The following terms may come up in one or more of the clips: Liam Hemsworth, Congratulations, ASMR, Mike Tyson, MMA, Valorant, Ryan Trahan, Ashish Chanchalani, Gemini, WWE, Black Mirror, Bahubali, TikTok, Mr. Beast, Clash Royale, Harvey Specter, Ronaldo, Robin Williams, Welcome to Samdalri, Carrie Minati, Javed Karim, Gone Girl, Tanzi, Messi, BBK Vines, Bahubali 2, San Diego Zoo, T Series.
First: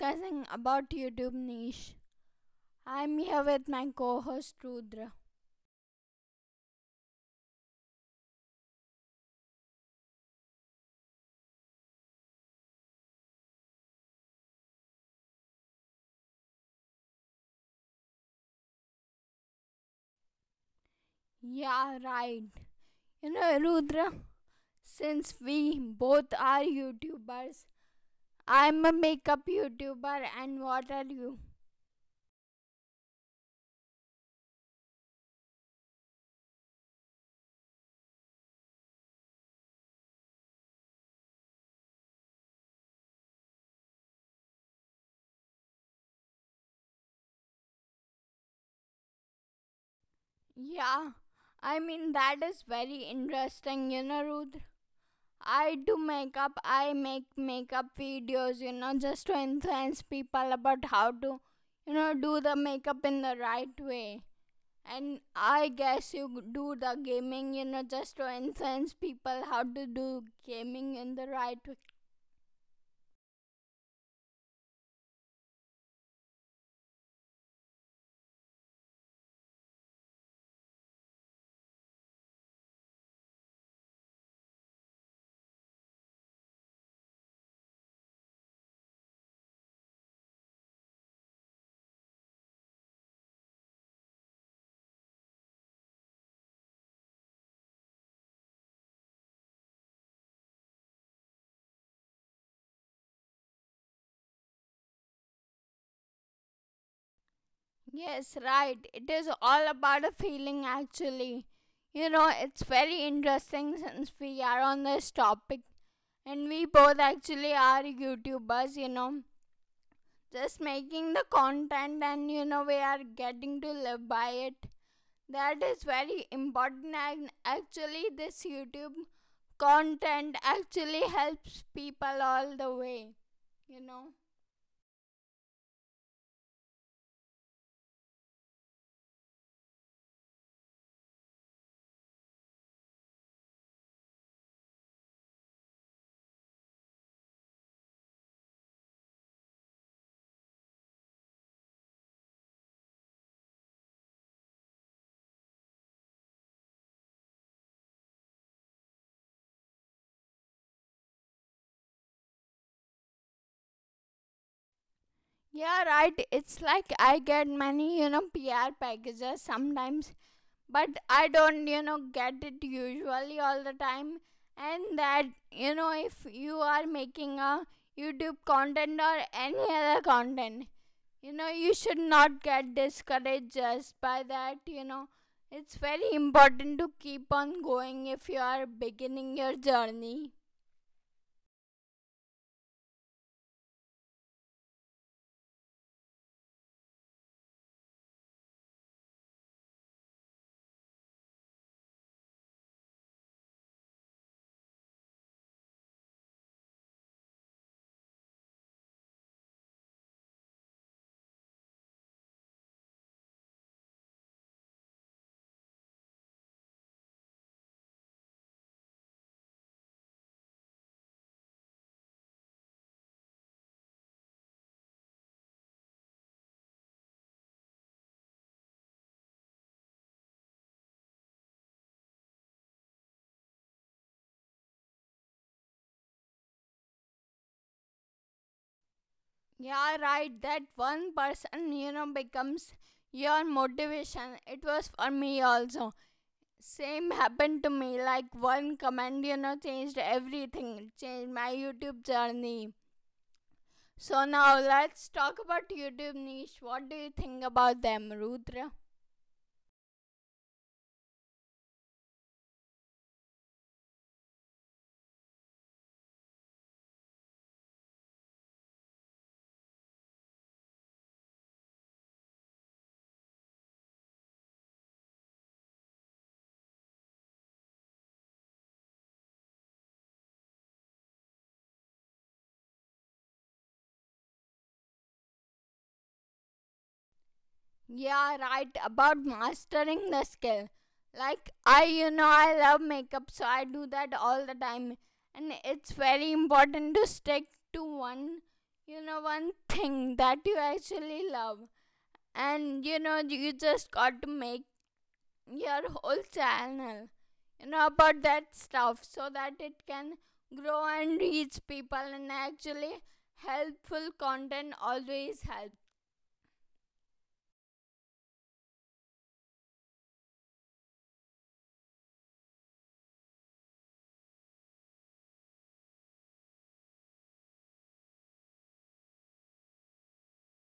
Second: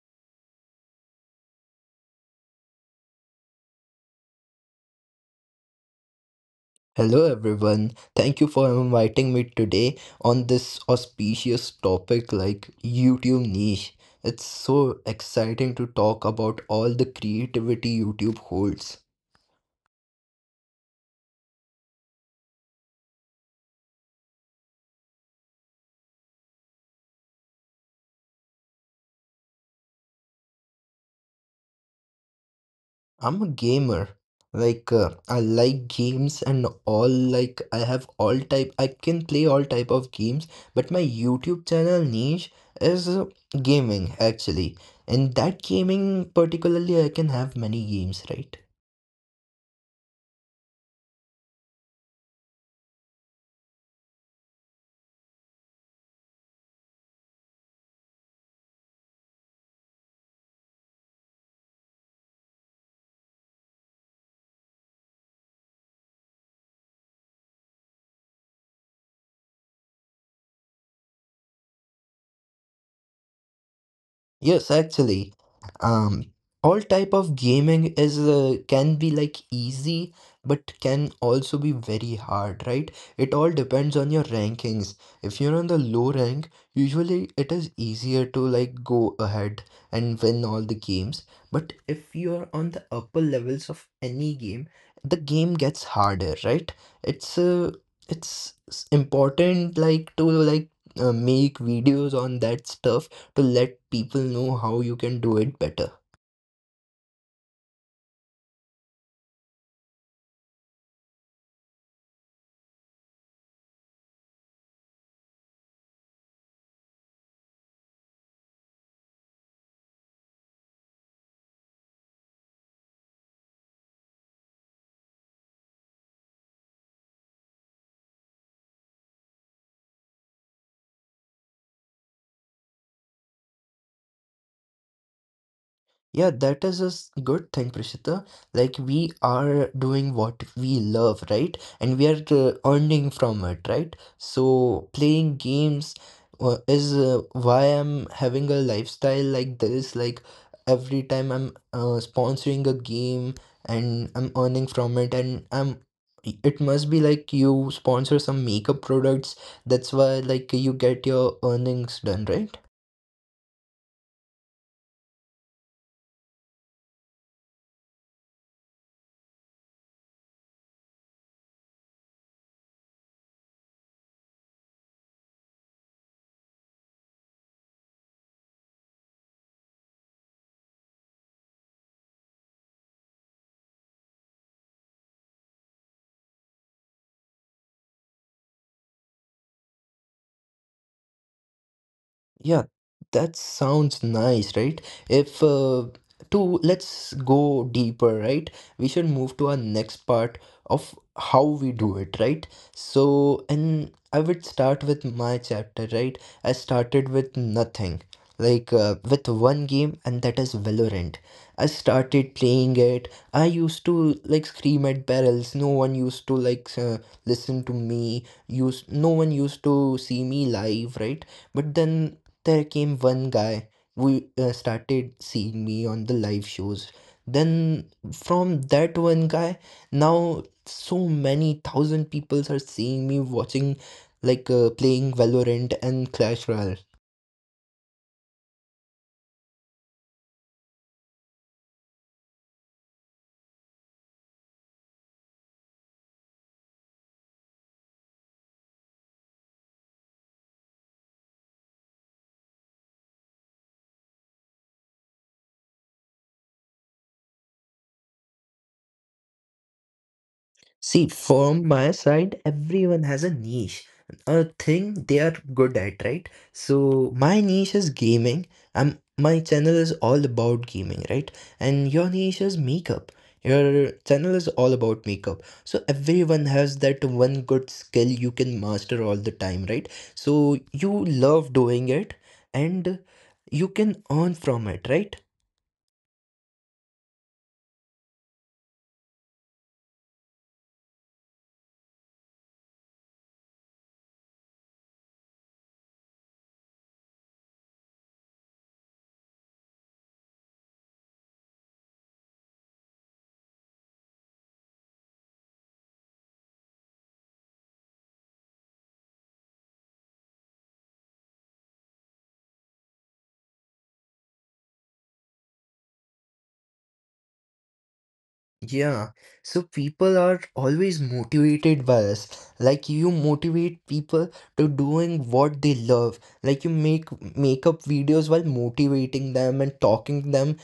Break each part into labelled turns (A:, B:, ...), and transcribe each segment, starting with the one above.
A: discussing about YouTube niche. I'm here with my co-host Rudra.
B: Hello everyone. Thank you for inviting me today on this auspicious topic like YouTube niche. It's so exciting to talk about all the creativity YouTube holds.
A: Yeah, right. Rudra, since we both are YouTubers, I'm a makeup YouTuber, and what are you?
B: I'm a gamer. Like I like games and all, like I have all type, I can play all type of games, but my YouTube channel niche is gaming actually. In that gaming particularly I can have many games, right?
A: Yeah, I mean that is very interesting. You know, Rudra. I do makeup. I make makeup videos, just to influence people about how to, do the makeup in the right way. And I guess you do the gaming, just to influence people how to do gaming in the right way.
B: Yes, actually, um, all type of gaming is can be like easy, but can also be very hard, right? It all depends on your rankings. If you're on the low rank, usually it is easier to like go ahead and win all the games. But if you're on the upper levels of any game, the game gets harder, right? It's uh, it's important like to make videos on that stuff to let people know how you can do it better.
A: Yes, right. It is all about a feeling, actually. It's very interesting since we are on this topic. And we both actually are YouTubers, just making the content. And we are getting to live by it. That is very important. And actually this YouTube content actually helps people all the way you know
B: Yeah, that is a good thing, Prishita. Like, we are doing what we love, right? And we are earning from it, right? So, playing games is why I'm having a lifestyle like this. Like, every time I'm sponsoring a game and I'm earning from it, and I'm it must be like you sponsor some makeup products. That's why, like, you get your earnings done, right?
A: yeah, right. It's like I get many, PR packages sometimes. But I don't, get it usually all the time. And that if you are making a YouTube content or any other content, you should not get discouraged just by that. It's very important to keep on going if you are beginning your journey.
B: Yeah, that sounds nice, right? If to let's go deeper, right? We should move to our next part of how we do it, right? So, and I would start with my chapter, right? I started with nothing, like with one game, and that is Valorant. I started playing it. I used to like scream at barrels. No one used to listen to me. Use No one used to see me live, right? But then there came one guy who started seeing me on the live shows. Then from that one guy, now so many thousand people are seeing me watching, like playing Valorant and Clash Royale.
A: Yeah, right. That one person, becomes your motivation. It was for me also. Same happened to me, like one comment, changed everything. It changed my YouTube journey. So now let's talk about YouTube niche. What do you think about them, Rudra?
B: See, from my side, everyone has a niche, a thing they are good at, right? So my niche is gaming. I'm My channel is all about gaming, right? And your niche is makeup. Your channel is all about makeup. So everyone has that one good skill you can master all the time, right? So you love doing it and you can earn from it, right?
A: Yeah, right. About mastering the skill. Like, I love makeup, so I do that all the time. And it's very important to stick to one thing that you actually love. And, you just got to make your whole channel, about that stuff so that it can grow and reach people. And actually helpful content always helps.
B: Yeah, so people are always motivated by us. Like, you motivate people to doing what they love. Like, you make makeup videos while motivating them and talking them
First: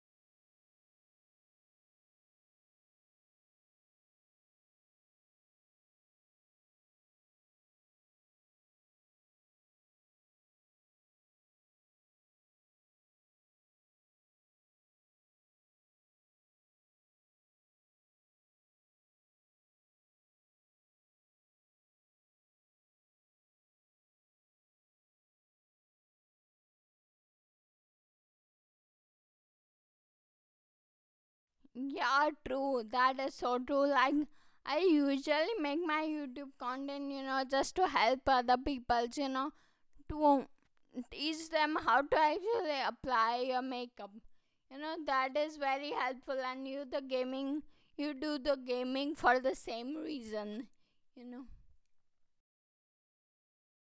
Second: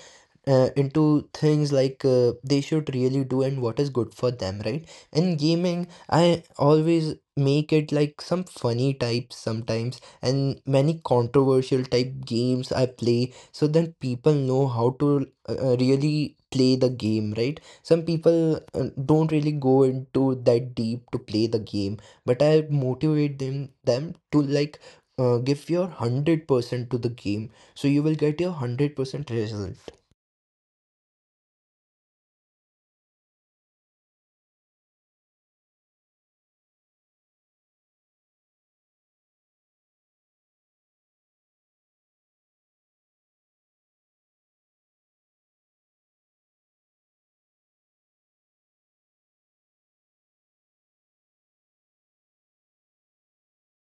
B: into things like they should really do and what is good for them, right? And gaming, I always make it like some funny types sometimes, and many controversial type games I play, so then people know how to really play the game, right? Some people don't really go into that deep to play the game, but I motivate them to give your 100% to the game, so you will get your 100% result.
A: Yeah, true. That is so true. Like, I usually make my YouTube content, just to help other people, to teach them how to actually apply your makeup. That is very helpful. And you, the gaming, you do the gaming for the same reason, you know.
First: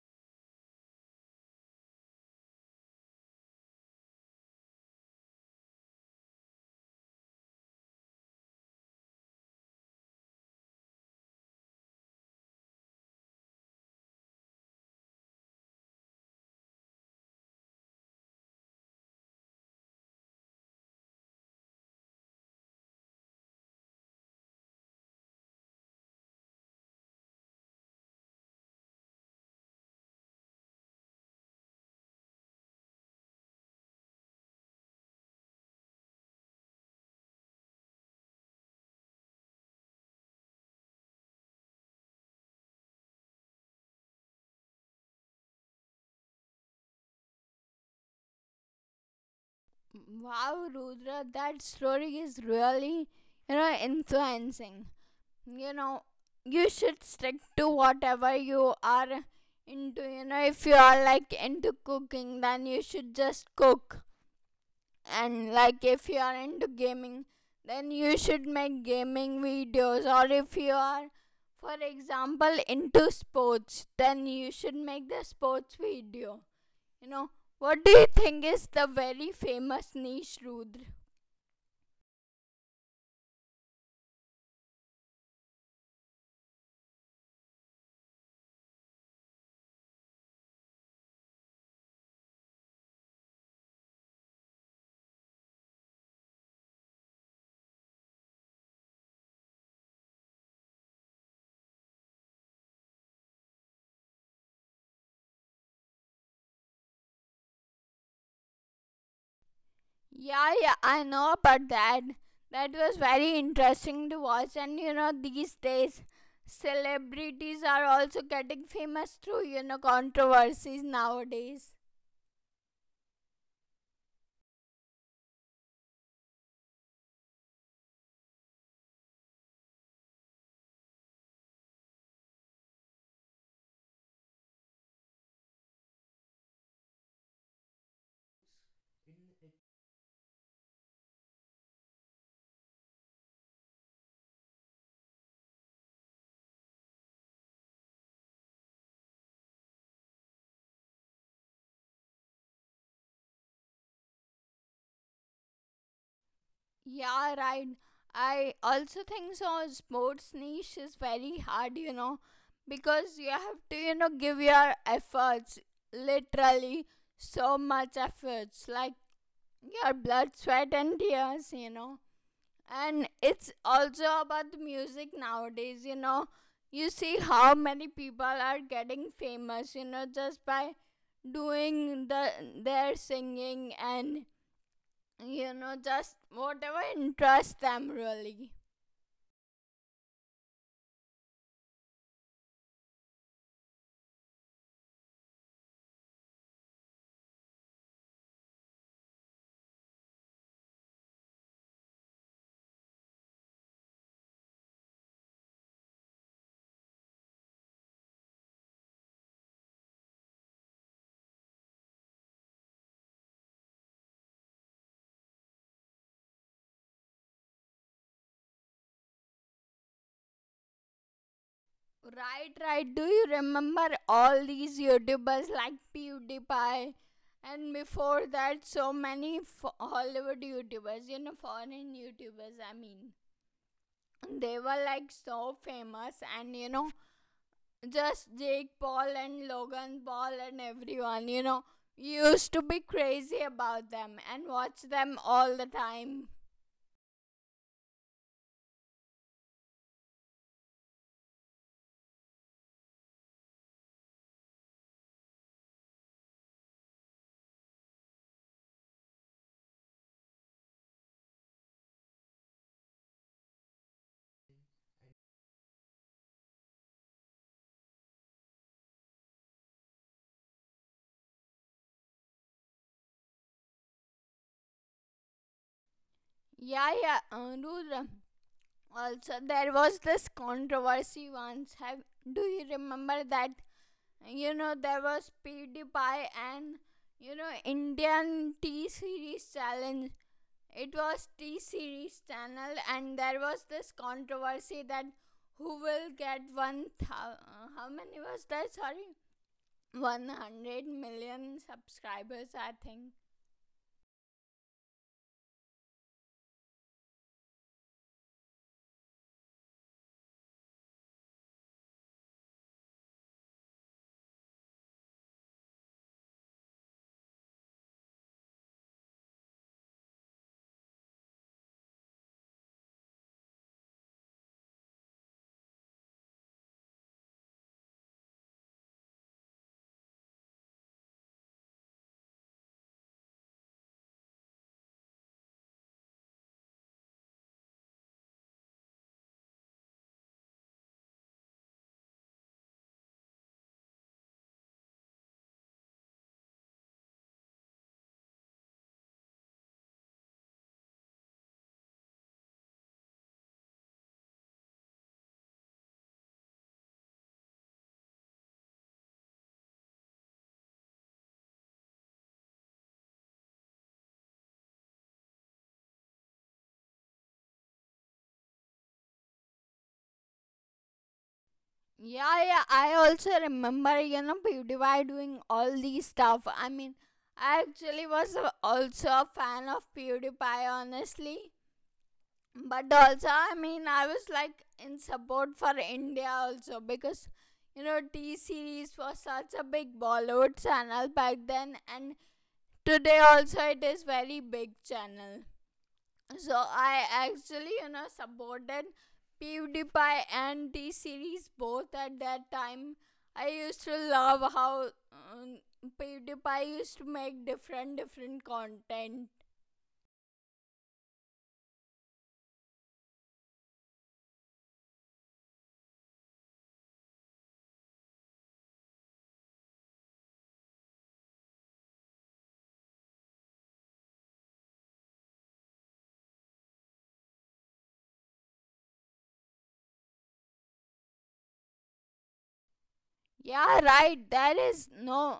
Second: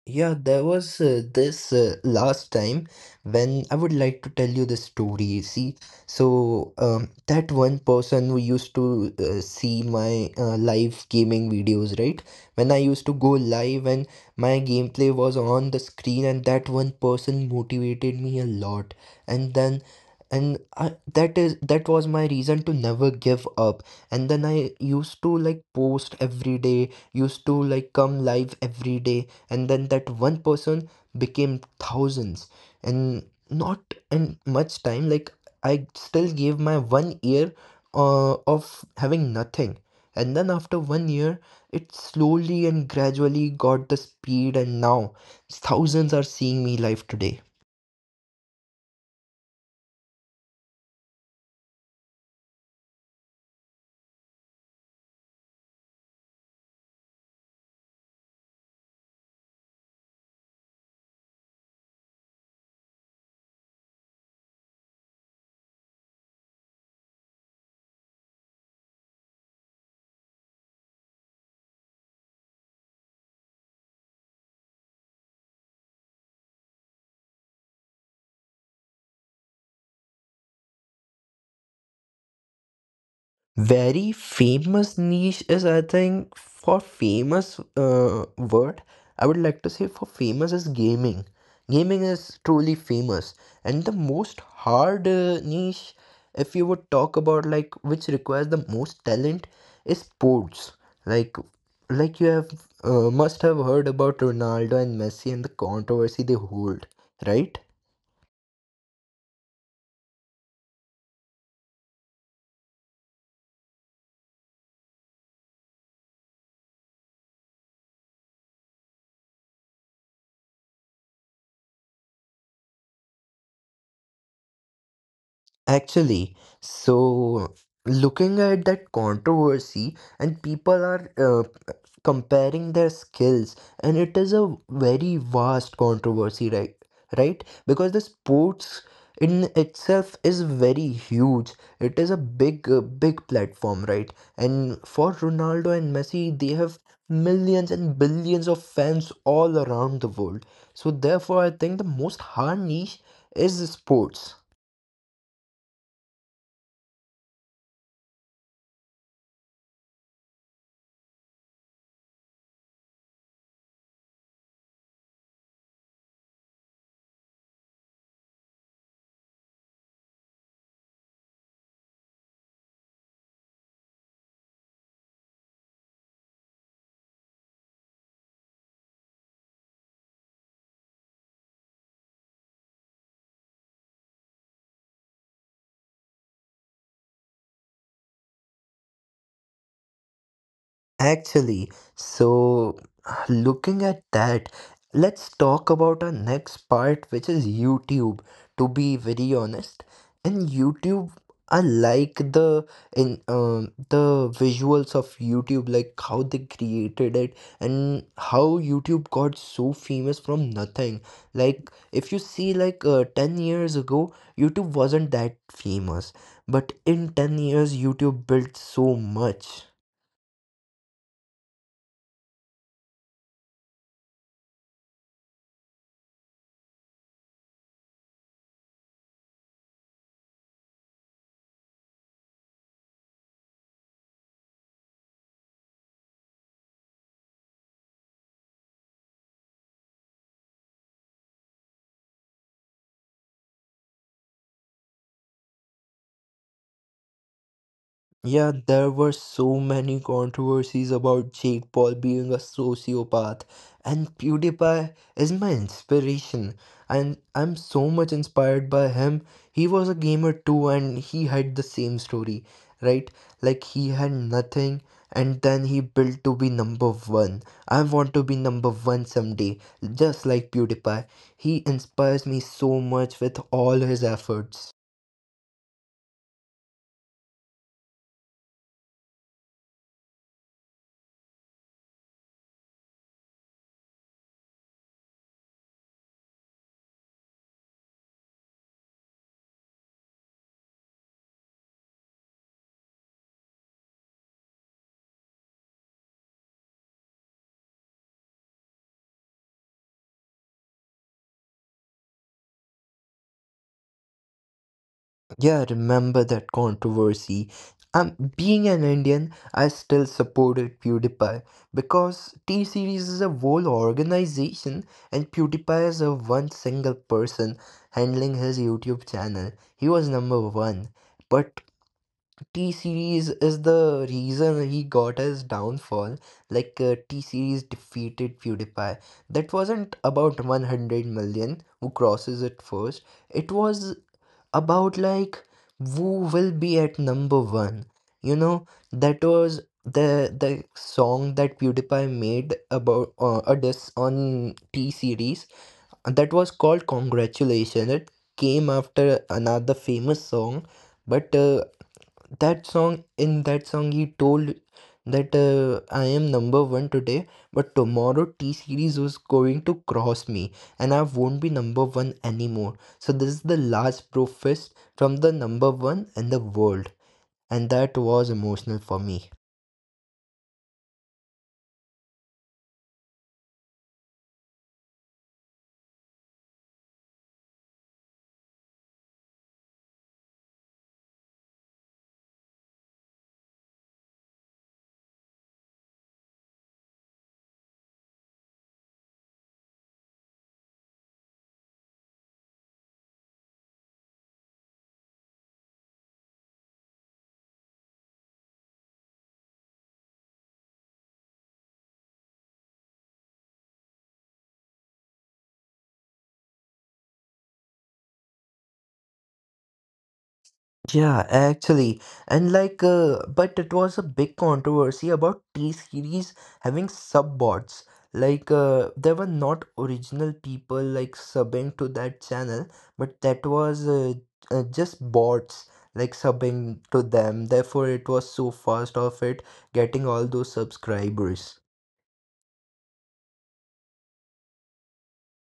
B: Yeah, there was this last time when I would like to tell you the story. See, so that one person who used to see my live gaming videos, right? When I used to go live and my gameplay was on the screen, and that one person motivated me a lot. And then, and I, that is that was my reason to never give up. And then I used to like post every day, used to like come live every day, and then that one person became thousands, and not in much time. Like, I still gave my 1 year of having nothing, and then after 1 year it slowly and gradually got the speed, and now thousands are seeing me live today.
A: Wow, Rudra, that story is really, influencing. you know you should stick to whatever you are into. If you are like into cooking, then you should just cook. And like, if you are into gaming, then you should make gaming videos. Or if you are, for example, into sports, then you should make the sports video you know what do you think is the very famous niche, Rudra?
B: Very famous niche is, I think, for famous word, I would like to say for famous is gaming. Gaming is truly famous. And the most hard niche, if you would talk about like which requires the most talent, is sports. Like, like you have must have heard about Ronaldo and Messi and the controversy they hold, right?
A: Yeah, yeah, I know about that. That was very interesting to watch. And, these days celebrities are also getting famous through controversies nowadays.
B: Actually, so looking at that controversy, and people are comparing their skills, and it is a very vast controversy, right? Right? Because the sports in itself is very huge. It is a big, big platform, right? And for Ronaldo and Messi, they have millions and billions of fans all around the world. So therefore, I think the most hard niche is sports.
A: Yeah, right. I also think so. Sports niche is very hard, because you have to, give your efforts, literally so much efforts, like your blood, sweat, and tears. And it's also about the music nowadays, you know. You see how many people are getting famous, just by doing the their singing, and just whatever interests them really.
B: Actually, so looking at that, let's talk about our next part, which is YouTube. To be very honest, in YouTube, I like the in the visuals of YouTube, like how they created it and how YouTube got so famous from nothing. Like if you see, like 10 years ago, YouTube wasn't that famous, but in 10 years, YouTube built so much.
A: Right, right. Do you remember all these YouTubers like PewDiePie? And before that, so many Hollywood YouTubers, foreign YouTubers, I mean. They were like so famous, and, Just Jake Paul and Logan Paul and everyone, used to be crazy about them and watch them all the time.
B: Yeah, there were so many controversies about Jake Paul being a sociopath, and PewDiePie is my inspiration, and I'm so much inspired by him. He was a gamer too, and he had the same story, right? Like, he had nothing, and then he built to be number one. I want to be number one someday, just like PewDiePie. He inspires me so much with all his efforts.
A: Yeah, yeah, Rudra. Also, there was this controversy once. Have do you remember that? You know, there was PewDiePie and Indian T Series challenge. It was T Series channel, and there was this controversy that who will get 1,000, how many was there? Sorry, 100 million subscribers, I think.
B: Yeah, remember that controversy. Being an Indian, I still supported PewDiePie because T Series is a whole organization and PewDiePie is a one single person handling his YouTube channel. He was number one. But T Series is the reason he got his downfall. Like T Series defeated PewDiePie. That wasn't about 100 million who crosses it first. It was about like who will be at number one. You know, that was the song that PewDiePie made about a diss on T Series that was called Congratulations. It came after another famous song, but that song, in that song, he told that I am number one today, but tomorrow T Series was going to cross me and I won't be number one anymore. So, this is the last protest from the number one in the world, and that was emotional for me.
A: Yeah, yeah, I also remember, PewDiePie doing all these stuff. I mean, I actually was also a fan of PewDiePie, honestly. But also I mean I was like in support for India also, because T Series was such a big Bollywood channel back then, and today also it is very big channel. So I actually, supported PewDiePie and T Series both at that time. I used to love how PewDiePie used to make different different content.
B: Yeah, actually, and like, but it was a big controversy about T-Series having subbots. Like, there were not original people like subbing to that channel, but that was just bots like subbing to them. Therefore, it was so fast of it getting all those subscribers.
A: Yeah, right. There is no,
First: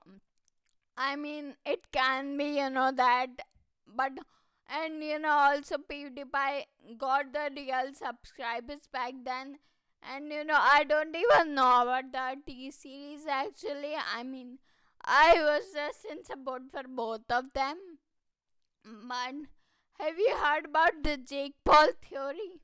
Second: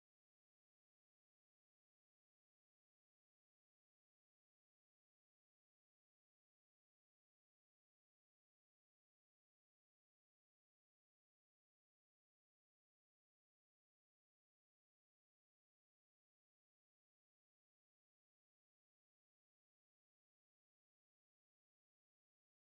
A: I mean, it can be, that, but, and, also PewDiePie got the real subscribers back then. And, I don't even know about the T Series actually. I mean, I was just in support for both of them, but have you heard about the Jake Paul theory?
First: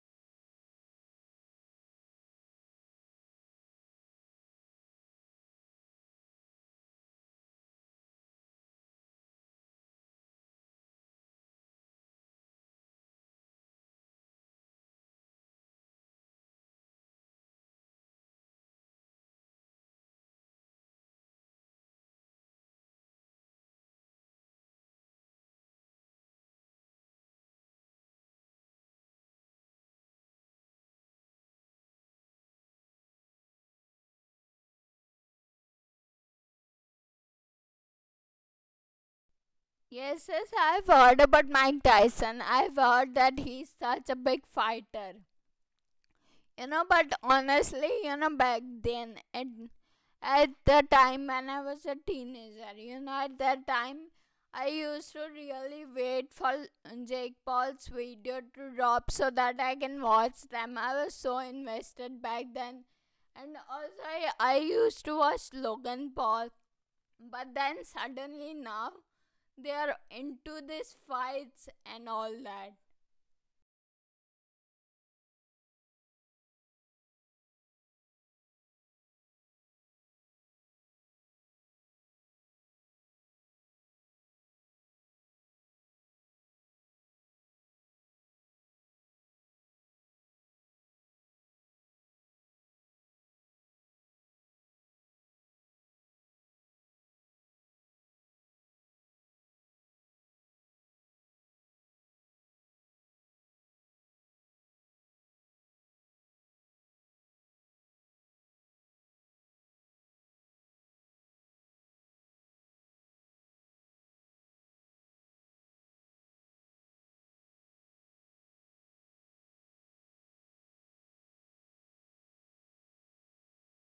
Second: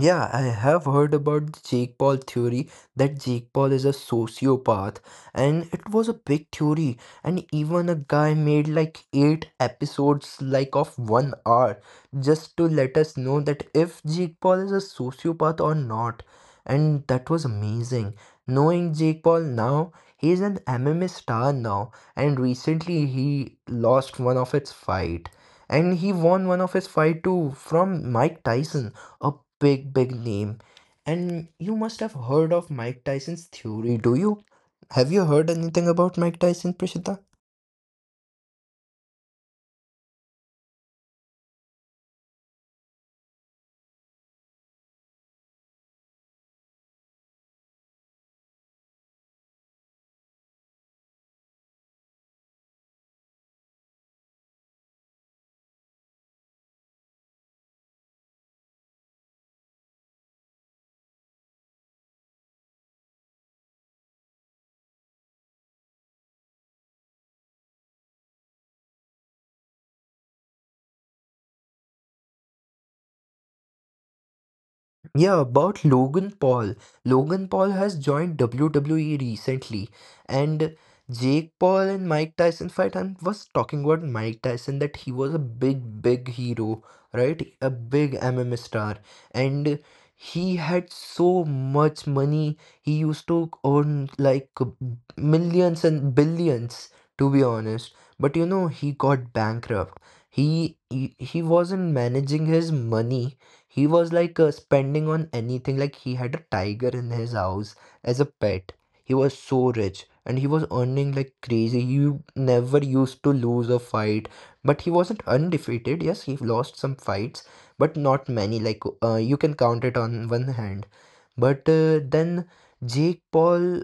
B: Yeah, I have heard about the Jake Paul theory that Jake Paul is a sociopath, and it was a big theory. And even a guy made like eight episodes, like of 1 hour, just to let us know that if Jake Paul is a sociopath or not. And that was amazing. Knowing Jake Paul now, he is an MMA star now, and recently he lost one of its fight, and he won one of his fight too from Mike Tyson, a big, big name. And you must have heard of Mike Tyson's theory, do you? Have you heard anything about Mike Tyson, Prishita?
A: Yes, yes, I've heard about Mike Tyson. I've heard that he's such a big fighter. But honestly, back then, at the time when I was a teenager, at that time I used to really wait for Jake Paul's video to drop so that I can watch them. I was so invested back then. And also, I used to watch Logan Paul, but then suddenly now they are into these fights and all that.
B: Yeah, about Logan Paul. Logan Paul has joined WWE recently, and Jake Paul and Mike Tyson fight. I was talking about Mike Tyson that he was a big, big hero, right? A big MMA star, and he had so much money. He used to earn like millions and billions, to be honest. But you know, he got bankrupt. He wasn't managing his money. He was like spending on anything, like he had a tiger in his house as a pet. He was so rich and he was earning like crazy. He never used to lose a fight, but he wasn't undefeated. Yes, he lost some fights, but not many. Like you can count it on one hand. But then Jake Paul,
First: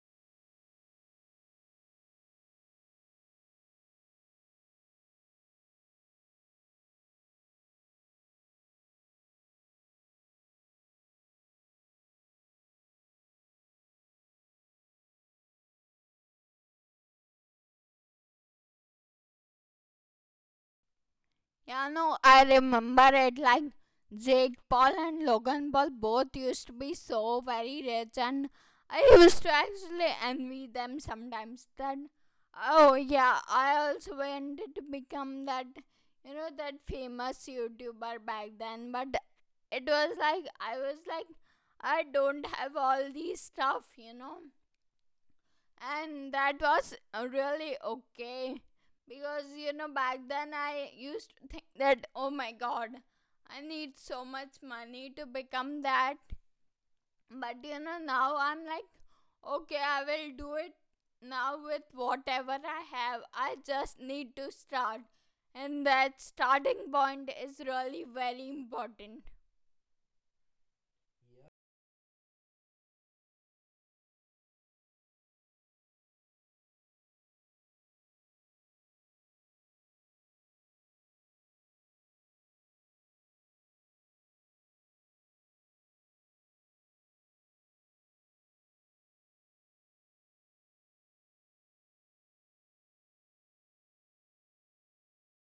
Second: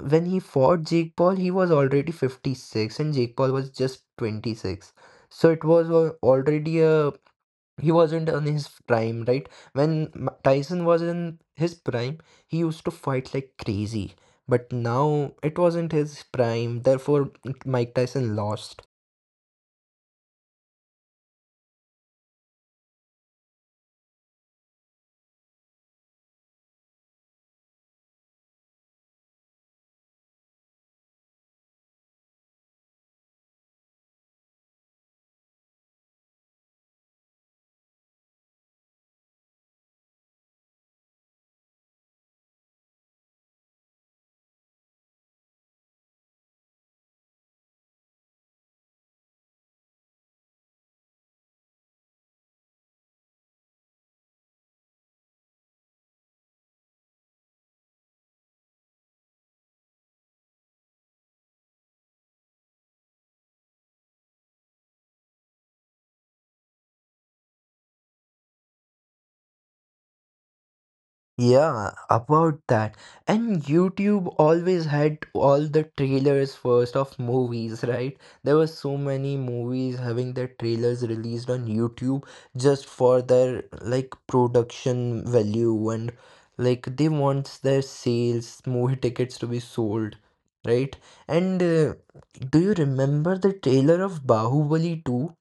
B: when he fought Jake Paul, he was already 56 and Jake Paul was just 26. So it was already a He wasn't in his prime, right? When Tyson was in his prime, he used to fight like crazy. But now it wasn't his prime, therefore Mike Tyson lost.
A: Yeah, no, I remember it. Like, Jake Paul and Logan Paul both used to be so very rich, and I used to actually envy them sometimes. That, oh yeah, I also wanted to become that, that famous YouTuber back then, but it was like, I was like, I don't have all these stuff, and that was really okay. Because back then I used to think that, oh my god, I need so much money to become that. But now I'm like, okay, I will do it now with whatever I have. I just need to start, and that starting point is really very important.
B: Yeah, about that. And YouTube always had all the trailers first of movies, right? There were so many movies having their trailers released on YouTube just for their like production value and like they want their sales, movie tickets to be sold, right? And do you remember the trailer of Bahubali 2?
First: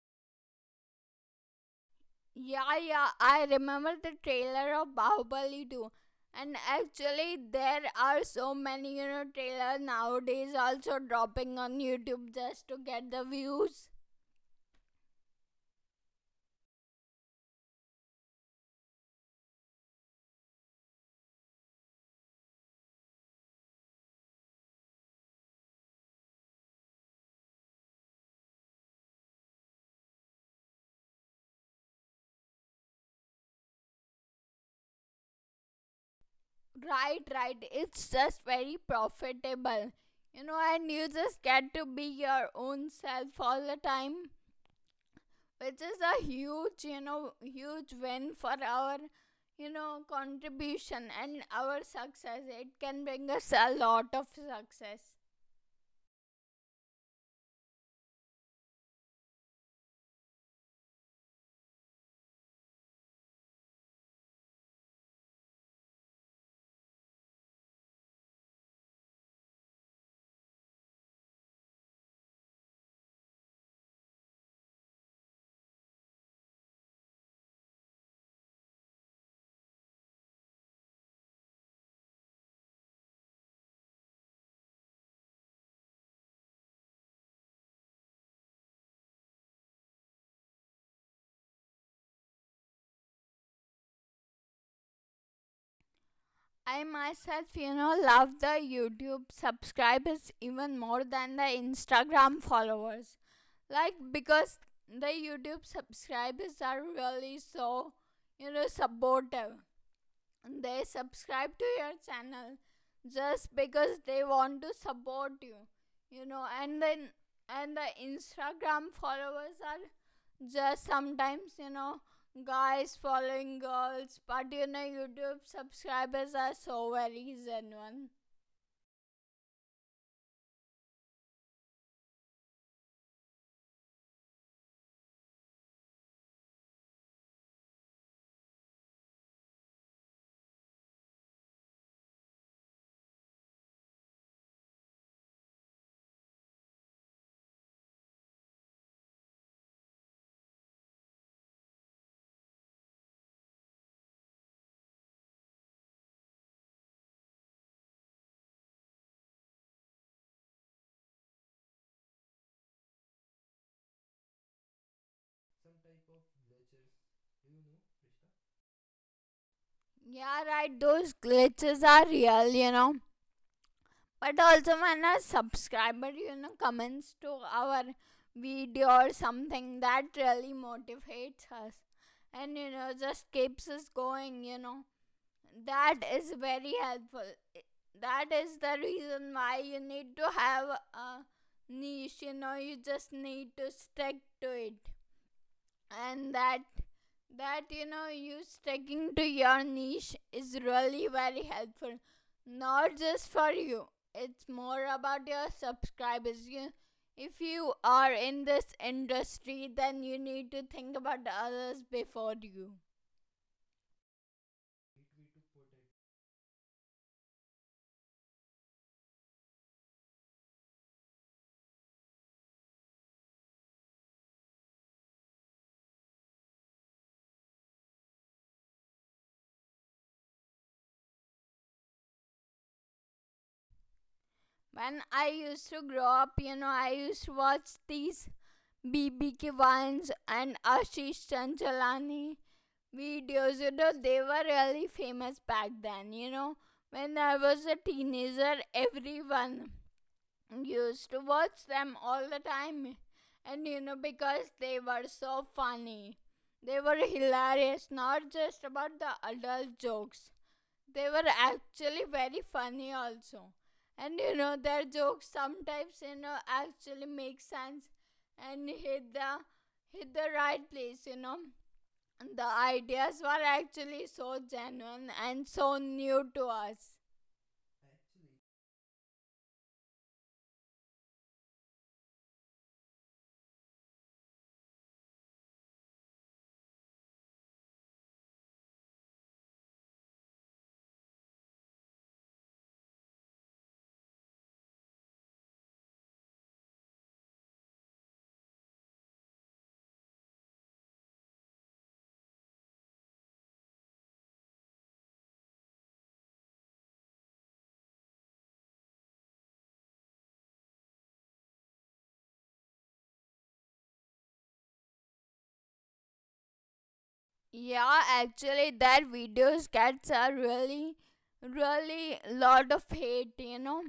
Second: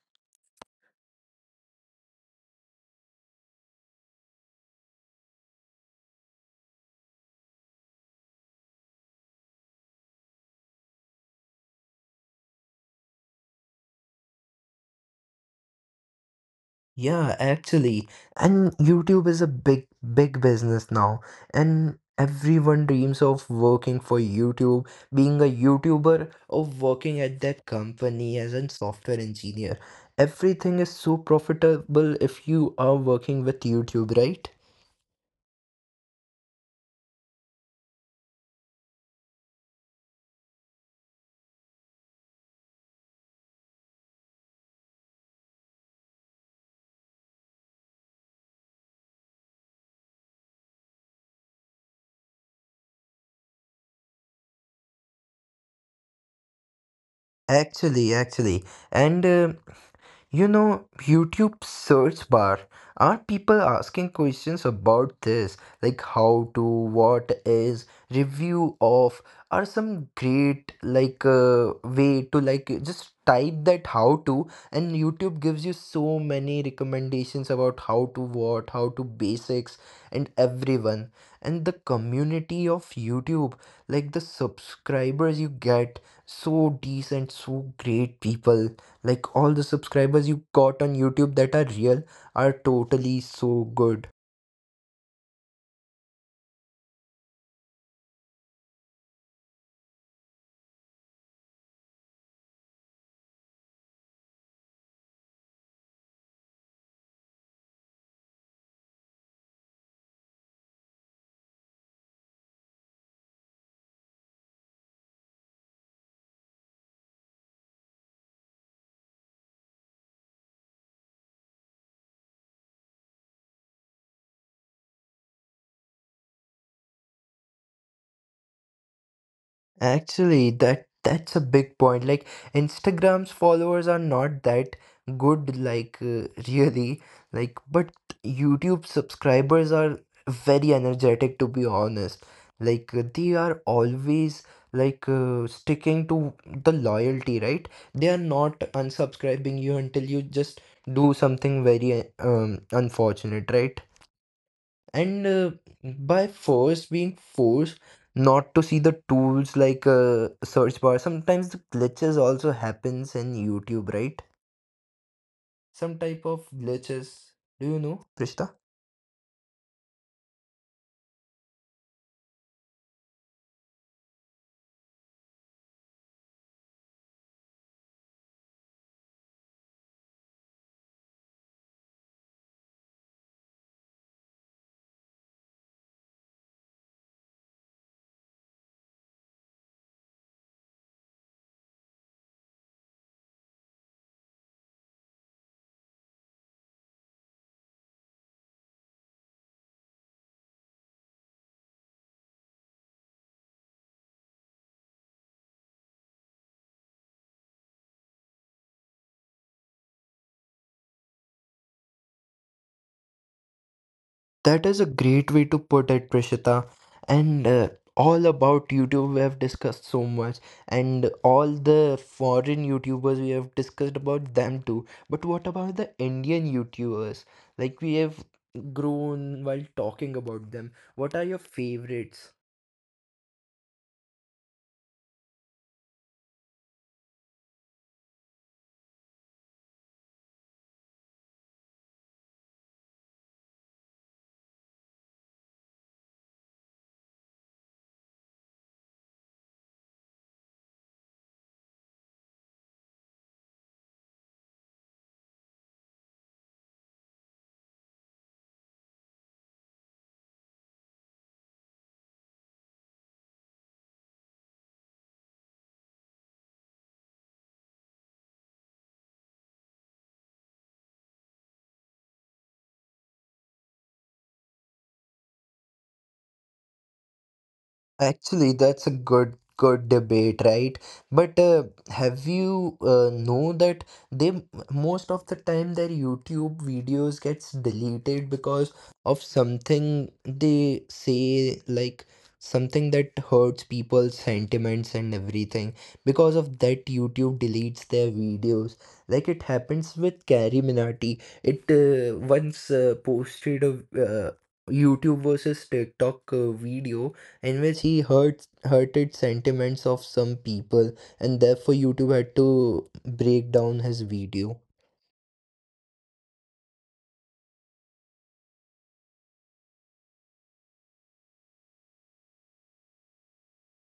A: Yeah, yeah, I remember the trailer of Bahubali too. And actually, there are so many, trailers nowadays also dropping on YouTube just to get the views.
B: Yeah, actually. And YouTube is a big, big business now. And everyone dreams of working for YouTube, being a YouTuber, or working at that company as a software engineer. Everything is so profitable if you are working with YouTube, right?
A: Right, right. It's just very profitable, and you just get to be your own self all the time, which is a huge, huge win for our, contribution and our success. It can bring us a lot of success.
B: Actually, actually. And you know, YouTube search bar. Are people asking questions about this? Like how to, what is, review of, are some great way to like just type that how to, and YouTube gives you so many recommendations about how to what, how to basics and everyone. And the community of YouTube, like the subscribers you get, so decent, so great people, like all the subscribers you got on YouTube that are real are totally so good.
A: I myself, love the YouTube subscribers even more than the Instagram followers. Like, because the YouTube subscribers are really so, supportive. They subscribe to your channel just because they want to support you, you know and then, and the Instagram followers are just sometimes, guys following girls. But YouTube subscribers are so very genuine.
B: Actually, that's a big point. Like Instagram's followers are not that good really, like, but YouTube subscribers are very energetic to be honest. They are always sticking to the loyalty, right? They are not unsubscribing you until you just do something very unfortunate, right? and by force, being forced not to see the tools like search bar, sometimes the glitches also happens in YouTube, right? Some type of glitches. Do you know, Krishna?
A: Yeah, right. Those glitches are real. But also, when a subscriber, comments to our video or something, that really motivates us. And just keeps us going. That is very helpful. That is the reason why you need to have a niche. You just need to stick to it. And that, you sticking to your niche is really very helpful. Not just for you, it's more about your subscribers. You, if you are in this industry, then you need to think about the others before you.
B: That is a great way to put it, Prishita. And all about YouTube, we have discussed so much, and all the foreign YouTubers we have discussed about them too. But what about the Indian YouTubers? Like we have grown while talking about them. What are your favorites?
A: When I used to grow up, I used to watch these BBK Vines and Ashish Chanchalani videos. They were really famous back then. You know, when I was a teenager, everyone used to watch them all the time. And because they were so funny, they were hilarious, not just about the adult jokes, they were actually very funny also. And their jokes sometimes, actually make sense, and hit the right place. The ideas were actually so genuine and so new to us.
B: Actually, that's a good debate, right? But have you know that they m- most of the time their YouTube videos gets deleted because of something they say, like something that hurts people's sentiments and everything. Because of that, YouTube deletes their videos. Like it happens with Carrie Minati. It once posted a uh, YouTube versus TikTok video in which he hurted sentiments of some people, and therefore YouTube had to break down his video.
A: Yeah, actually, that video sketches are really, really lot of hate.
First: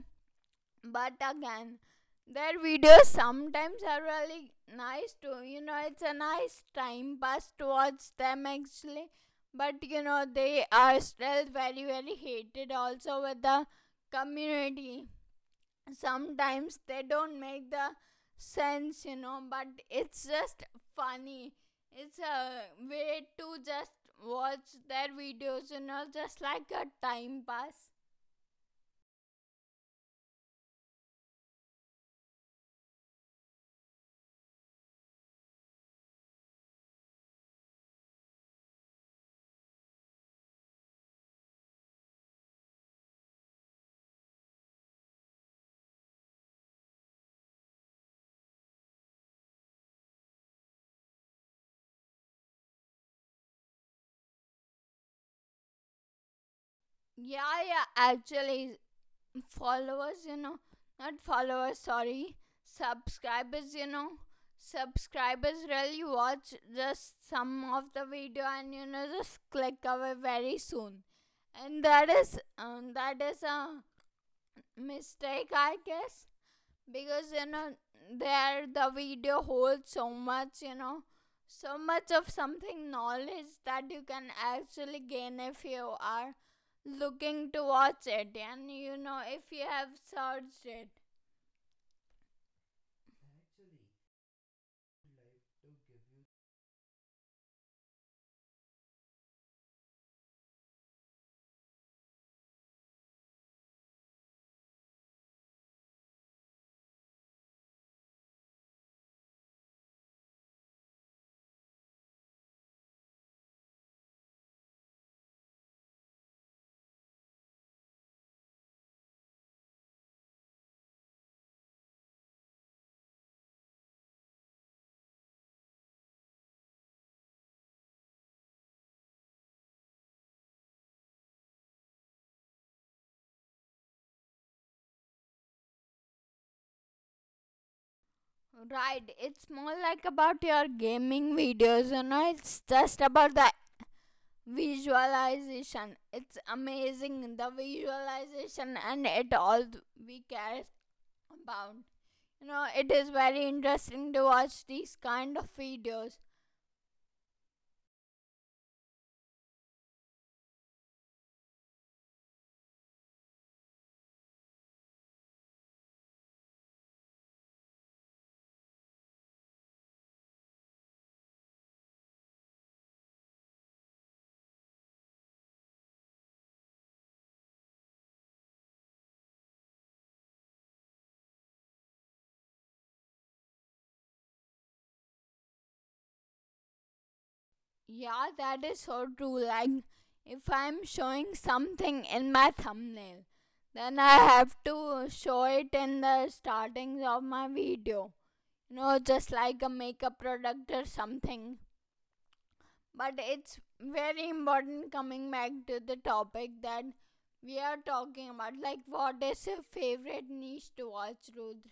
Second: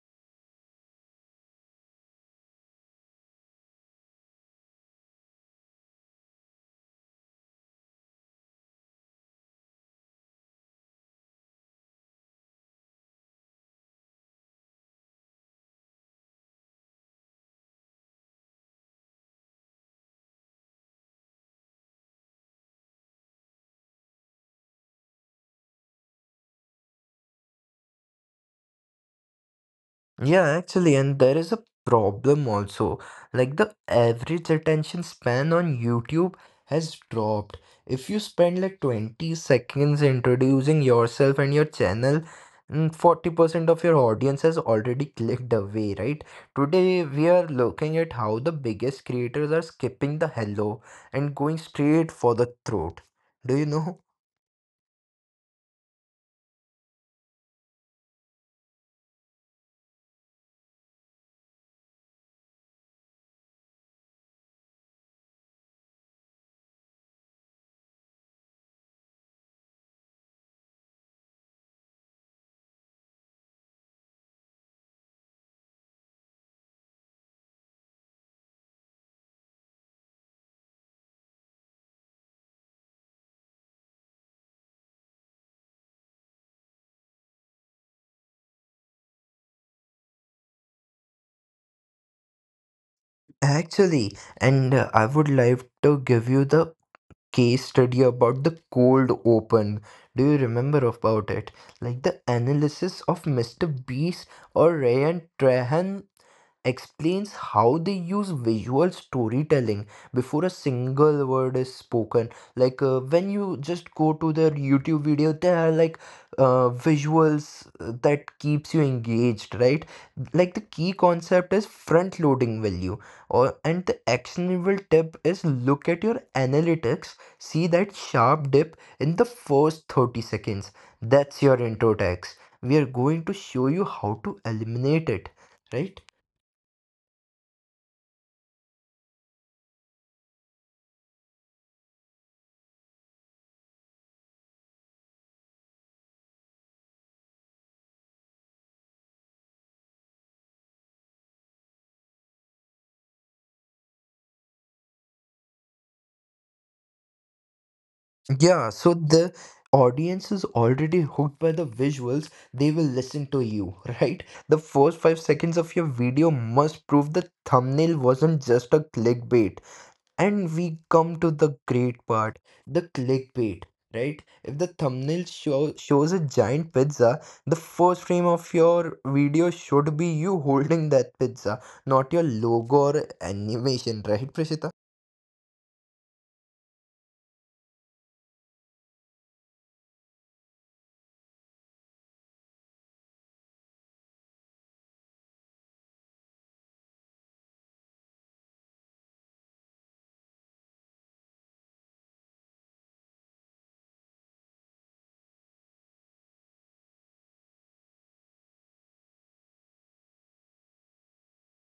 A: But again, their videos sometimes are really nice too. You know, it's a nice time pass to watch them actually. But they are still very, very hated also with the community. Sometimes they don't make the sense, but it's just funny. It's a way to just watch their videos, just like a time pass.
B: Yeah, actually, and there is a problem also. Like the average attention span on YouTube has dropped. If you spend like 20 seconds introducing yourself and your channel, 40% of your audience has already clicked away, right? Today, we are looking at how the biggest creators are skipping the hello and going straight for the throat. Do you know?
A: Yeah, yeah, actually, followers, not followers, sorry, subscribers, subscribers really watch just some of the video, and just click away very soon. And that is a mistake I guess. Because there the video holds so much, so much of something knowledge that you can actually gain if you are looking to watch it, and if you have searched it.
B: Actually, and I would like to give you the case study about the cold open. Do you remember about it? Like the analysis of Mr. Beast or Ryan Trahan explains how they use visual storytelling before a single word is spoken. When you just go to their YouTube video, there are visuals that keeps you engaged, right? Like the key concept is front loading value, or, and the actionable tip is, look at your analytics, see that sharp dip in the first 30 seconds. That's your intro tax. We are going to show you how to eliminate it, right?
A: Right, it's more like about your gaming videos, it's just about the visualization. It's amazing, the visualization, and it all we care about. It is very interesting to watch these kind of videos.
B: Yeah, so the audience is already hooked by the visuals. They will listen to you, right? The first 5 seconds of your video must prove the thumbnail wasn't just a clickbait. And we come to the great part, the clickbait, right? If the shows a giant pizza, the first frame of your video should be you holding that pizza, not your logo or animation, right.
A: Yeah, that is so true. Like, if I'm showing something in my thumbnail, then I have to show it in the startings of my video. You know, just like a makeup product or something. But it's very important coming back to the topic that we are talking about. Like, what is your favorite niche to watch, Rudra?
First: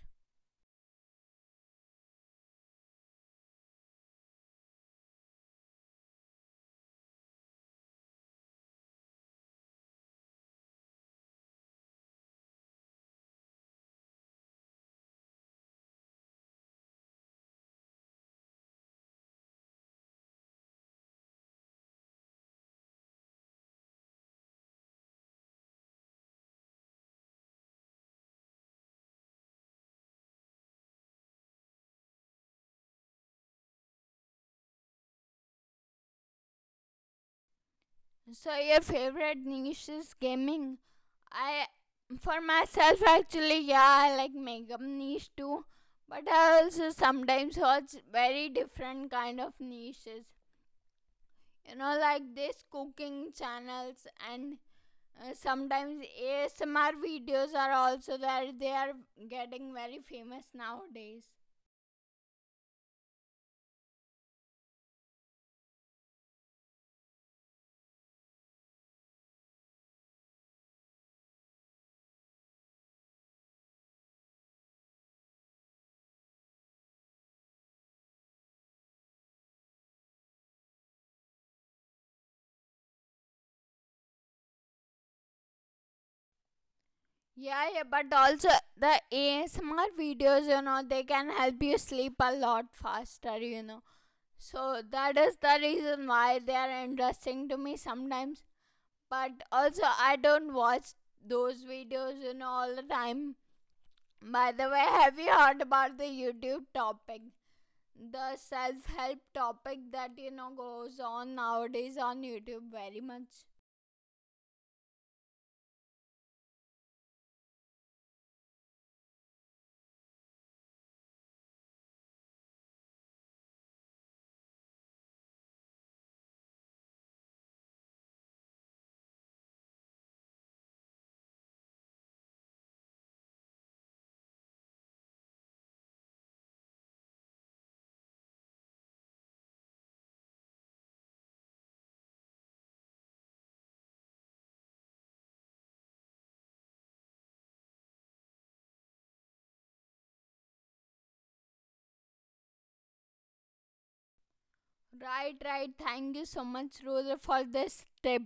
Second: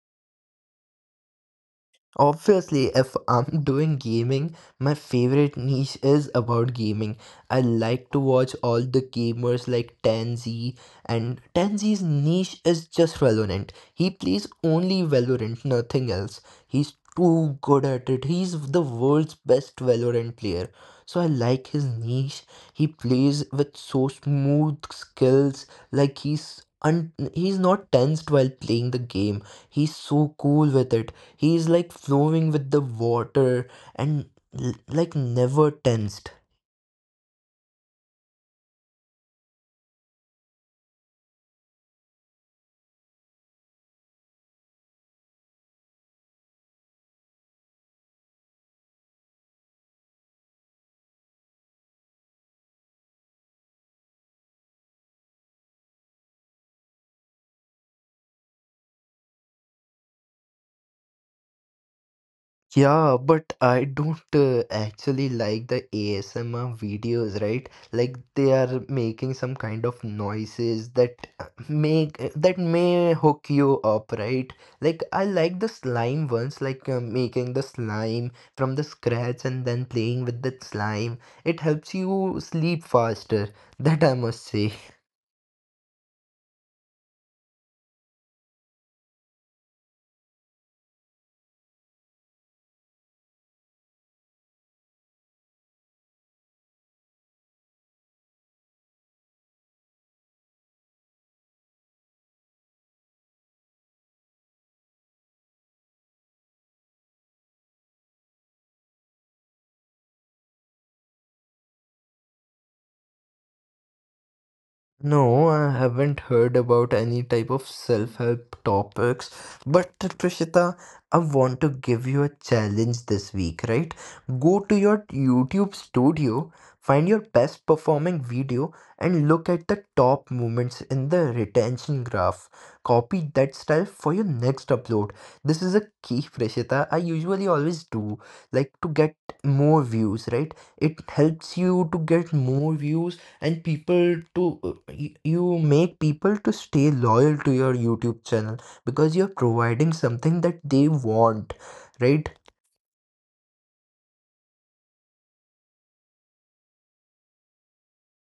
B: Obviously, if I'm doing gaming, my favorite niche is about gaming. I like to watch all the gamers like Tanzi, and Tanzi's niche is just Valorant. He plays only Valorant, nothing else. He's too good at it. He's the world's best Valorant player. So I like his niche. He plays with so smooth skills, like he's not tensed while playing the game. He's so cool with it. He's like flowing with the water, and like never tensed.
A: So your favorite niche is gaming. I for myself actually, yeah, I like makeup niche too. But I also sometimes watch very different kind of niches. You know, like this cooking channels and sometimes ASMR videos are also there. They are getting very famous nowadays.
B: Yeah, but I don't actually like the ASMR videos, right? Like they are making some kind of noises that make that may hook you up, right? Like I like the slime ones, making the slime from the scratch and then playing with the slime. It helps you sleep faster. That I must say.
A: Yeah, yeah, but also the ASMR videos, you know, they can help you sleep a lot faster, you know. So that is the reason why they are interesting to me sometimes. But also, I don't watch those videos, you know, all the time. By the way, have you heard about the YouTube topic? The self help topic that, you know, goes on nowadays on YouTube very much.
B: No, I haven't heard about any type of self-help topics, but Prishita, I want to give you a challenge this week, right? Go to your YouTube studio, find your best performing video, and look at the top moments in the retention graph. Copy that style for your next upload. This is a key, Prishita. I usually always do, like, to get more views, right? It helps you to get more views and people to you make people to stay loyal to your YouTube channel because you're providing something that they want, right?
A: Right, right. Thank you so much, Rudra, for this tip.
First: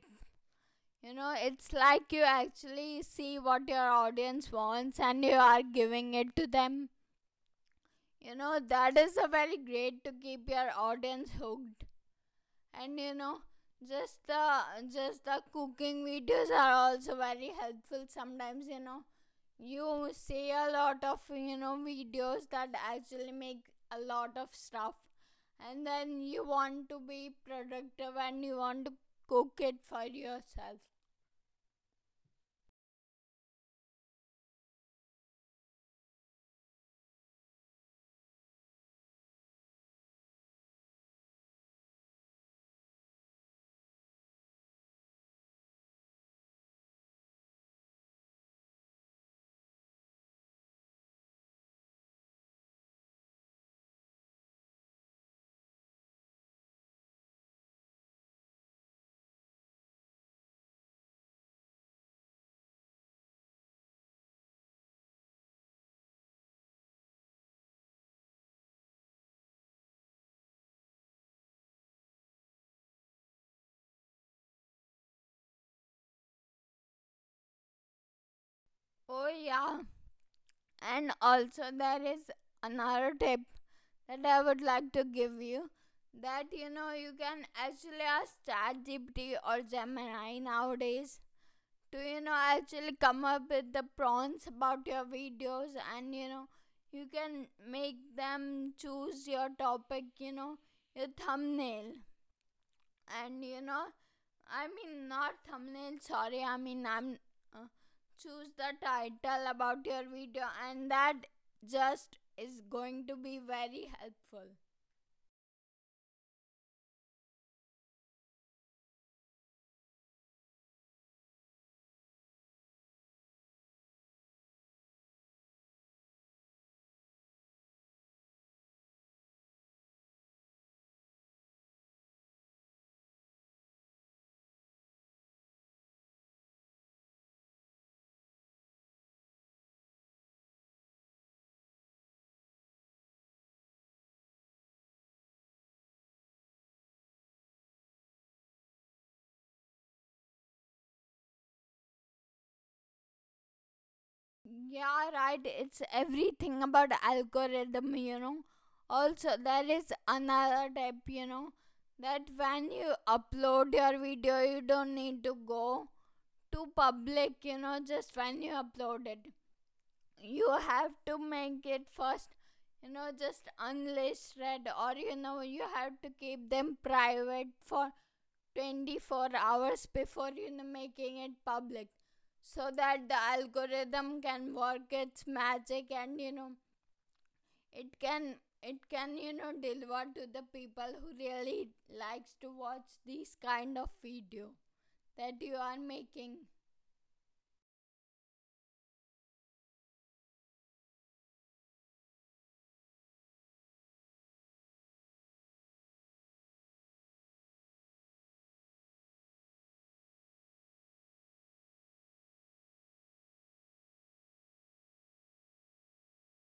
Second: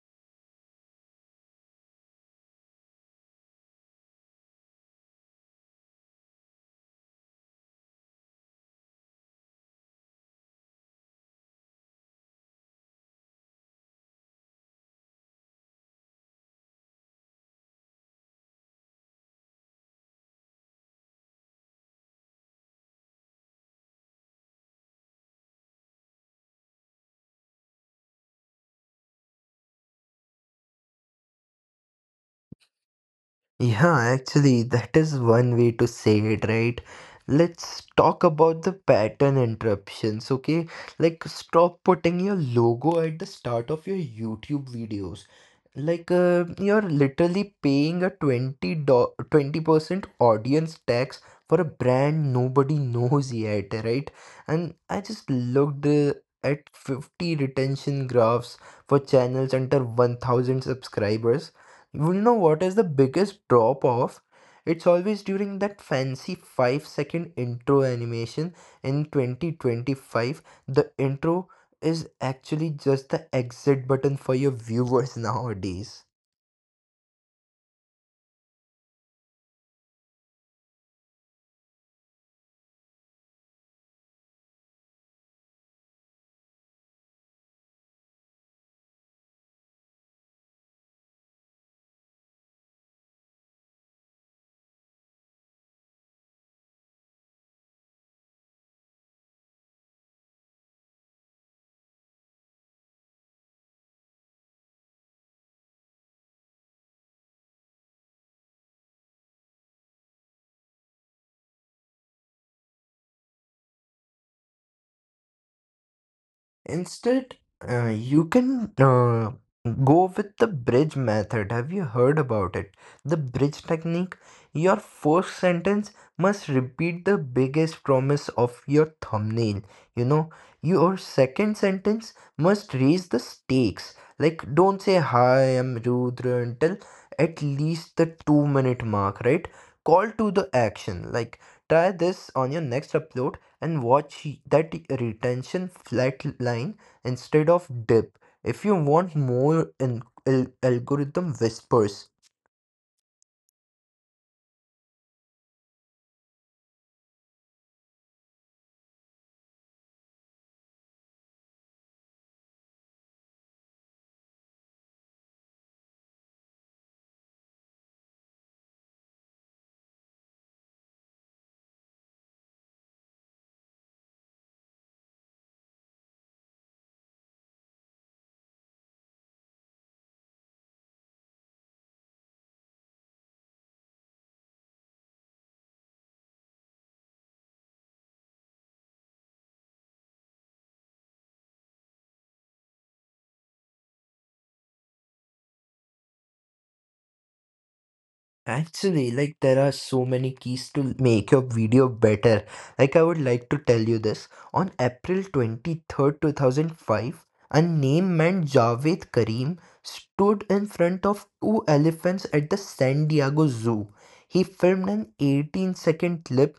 A: You know, it's like you actually see what your audience wants and you are giving it to them. You know, that is a very great to keep your audience hooked. And you know, just the just the cooking videos are also very helpful sometimes, you know. You see a lot of, you know, videos that actually make a lot of stuff. And then you want to be productive and you want to cook it for yourself.
B: Yeah, actually, that is one way to say it, right? Let's talk about the pattern interruptions, okay? Like, stop putting your logo at the start of your YouTube videos. Like, you're literally paying a 20% audience tax for a brand nobody knows yet, right? And I just looked at 50 retention graphs for channels under 1,000 subscribers. Well, you know what is the biggest drop off? It's always during that fancy 5-second intro animation in 2025. The intro is actually just the exit button for your viewers nowadays.
A: Oh yeah. And also there is another tip that I would like to give you that, you know, you can actually ask ChatGPT or Gemini nowadays to, you know, actually come up with the prompts about your videos. And you know, you can make them choose your topic, you know, your thumbnail, and you know, I mean not thumbnail, sorry, I mean I'm uh, choose the title about your video, and that just is going to be very helpful.
B: Instead, you can go with the bridge method. Have you heard about it? The bridge technique. Your first sentence must repeat the biggest promise of your thumbnail. You know, your second sentence must raise the stakes. Like, don't say, "Hi, I'm Rudra," until at least the 2 minute mark, right? Call to the action. Like, try this on your next upload and watch that retention flat line instead of dip. If you want more, in algorithm whispers.
A: Yeah, right. It's everything about algorithm, you know. Also, there is another tip, you know, that when you upload your video, you don't need to go to public, you know. Just when you upload it, you have to make it first, you know, just unlisted, or you know, you have to keep them private for 24 hours before you know making it public, so that the algorithm can work its magic. And you know, it can it can you know deliver to the people who really likes to watch these kind of video that you are making.
B: Actually, like there are so many keys to make your video better. Like I would like to tell you this. On April 23rd, 2005, a name man Javed Karim stood in front of two elephants at the San Diego Zoo. He filmed an 18-second clip.